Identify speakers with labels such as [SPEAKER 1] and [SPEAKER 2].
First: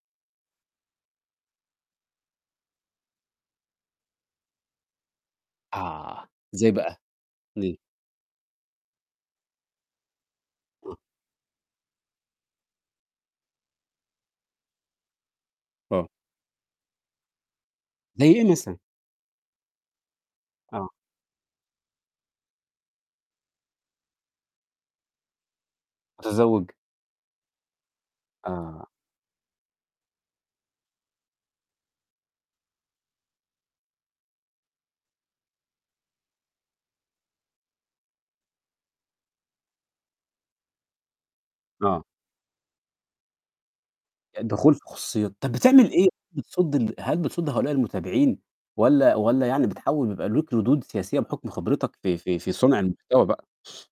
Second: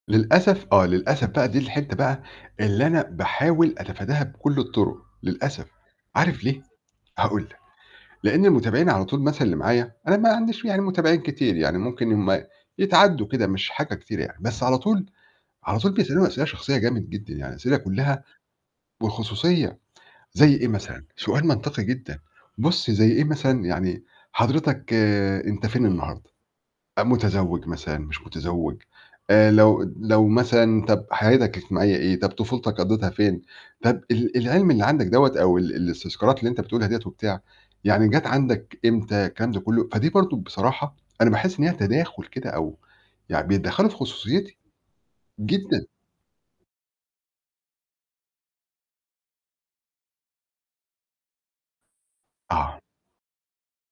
[SPEAKER 1] للأسف آه للأسف بقى دي الحتّة بقى اللي أنا باحاول أتفاداها بكلّ الطرُق، للأسف
[SPEAKER 2] آه،
[SPEAKER 1] عارف ليه؟
[SPEAKER 2] إزاي بقى؟
[SPEAKER 1] هاقول لك،
[SPEAKER 2] امم.
[SPEAKER 1] لإن المتابعين على طول مثلًا اللي معايا، أنا ما عنديش يعني
[SPEAKER 2] آه.
[SPEAKER 1] متابعين كتير يعني ممكن هُم يتعدوا كده مش حاجة كتيرة يعني، بس على طول على طول
[SPEAKER 2] آه.
[SPEAKER 1] بيسألوني أسئلة شخصية جامد جدًا، يعني أسئلة كلّها
[SPEAKER 2] زي إيه مثلًا؟
[SPEAKER 1] والخصوصية زي إيه
[SPEAKER 2] آه.
[SPEAKER 1] مثلًا، سؤال منطقي جدًا بُصّ زي إيه مثلًا، يعني حضرتك أنت فين النهارده؟
[SPEAKER 2] متزوج.
[SPEAKER 1] أ متزوج مثلًا مش متزوج،
[SPEAKER 2] آه.
[SPEAKER 1] آآ لو لو مثلًا طب حياتك الاجتماعية إيه طب طفولتك قضّيتها فين؟ طب ال العلم اللي عندك دوّة أو ال الاستذكارات اللي أنت بتقولها ديّة وبتاع، يعني جات عندك إمتى الكلام ده كلّه، فدي برضه بصراحة أنا باحس إن هي
[SPEAKER 2] آه.
[SPEAKER 1] تداخل كده، أو يعني بيتدخّلوا في خصوصيّتي
[SPEAKER 2] الدخول في خصوصيات، طب
[SPEAKER 1] جدًا.
[SPEAKER 2] بتعمل إيه بتصد ال هل بتصد هؤلاء المتابعين؟ والّا والّا يعني بتحاول بيبقى ليك ردود سياسية بحُكم خبرتك في في في صنع
[SPEAKER 1] آه.
[SPEAKER 2] المحتوى بقى؟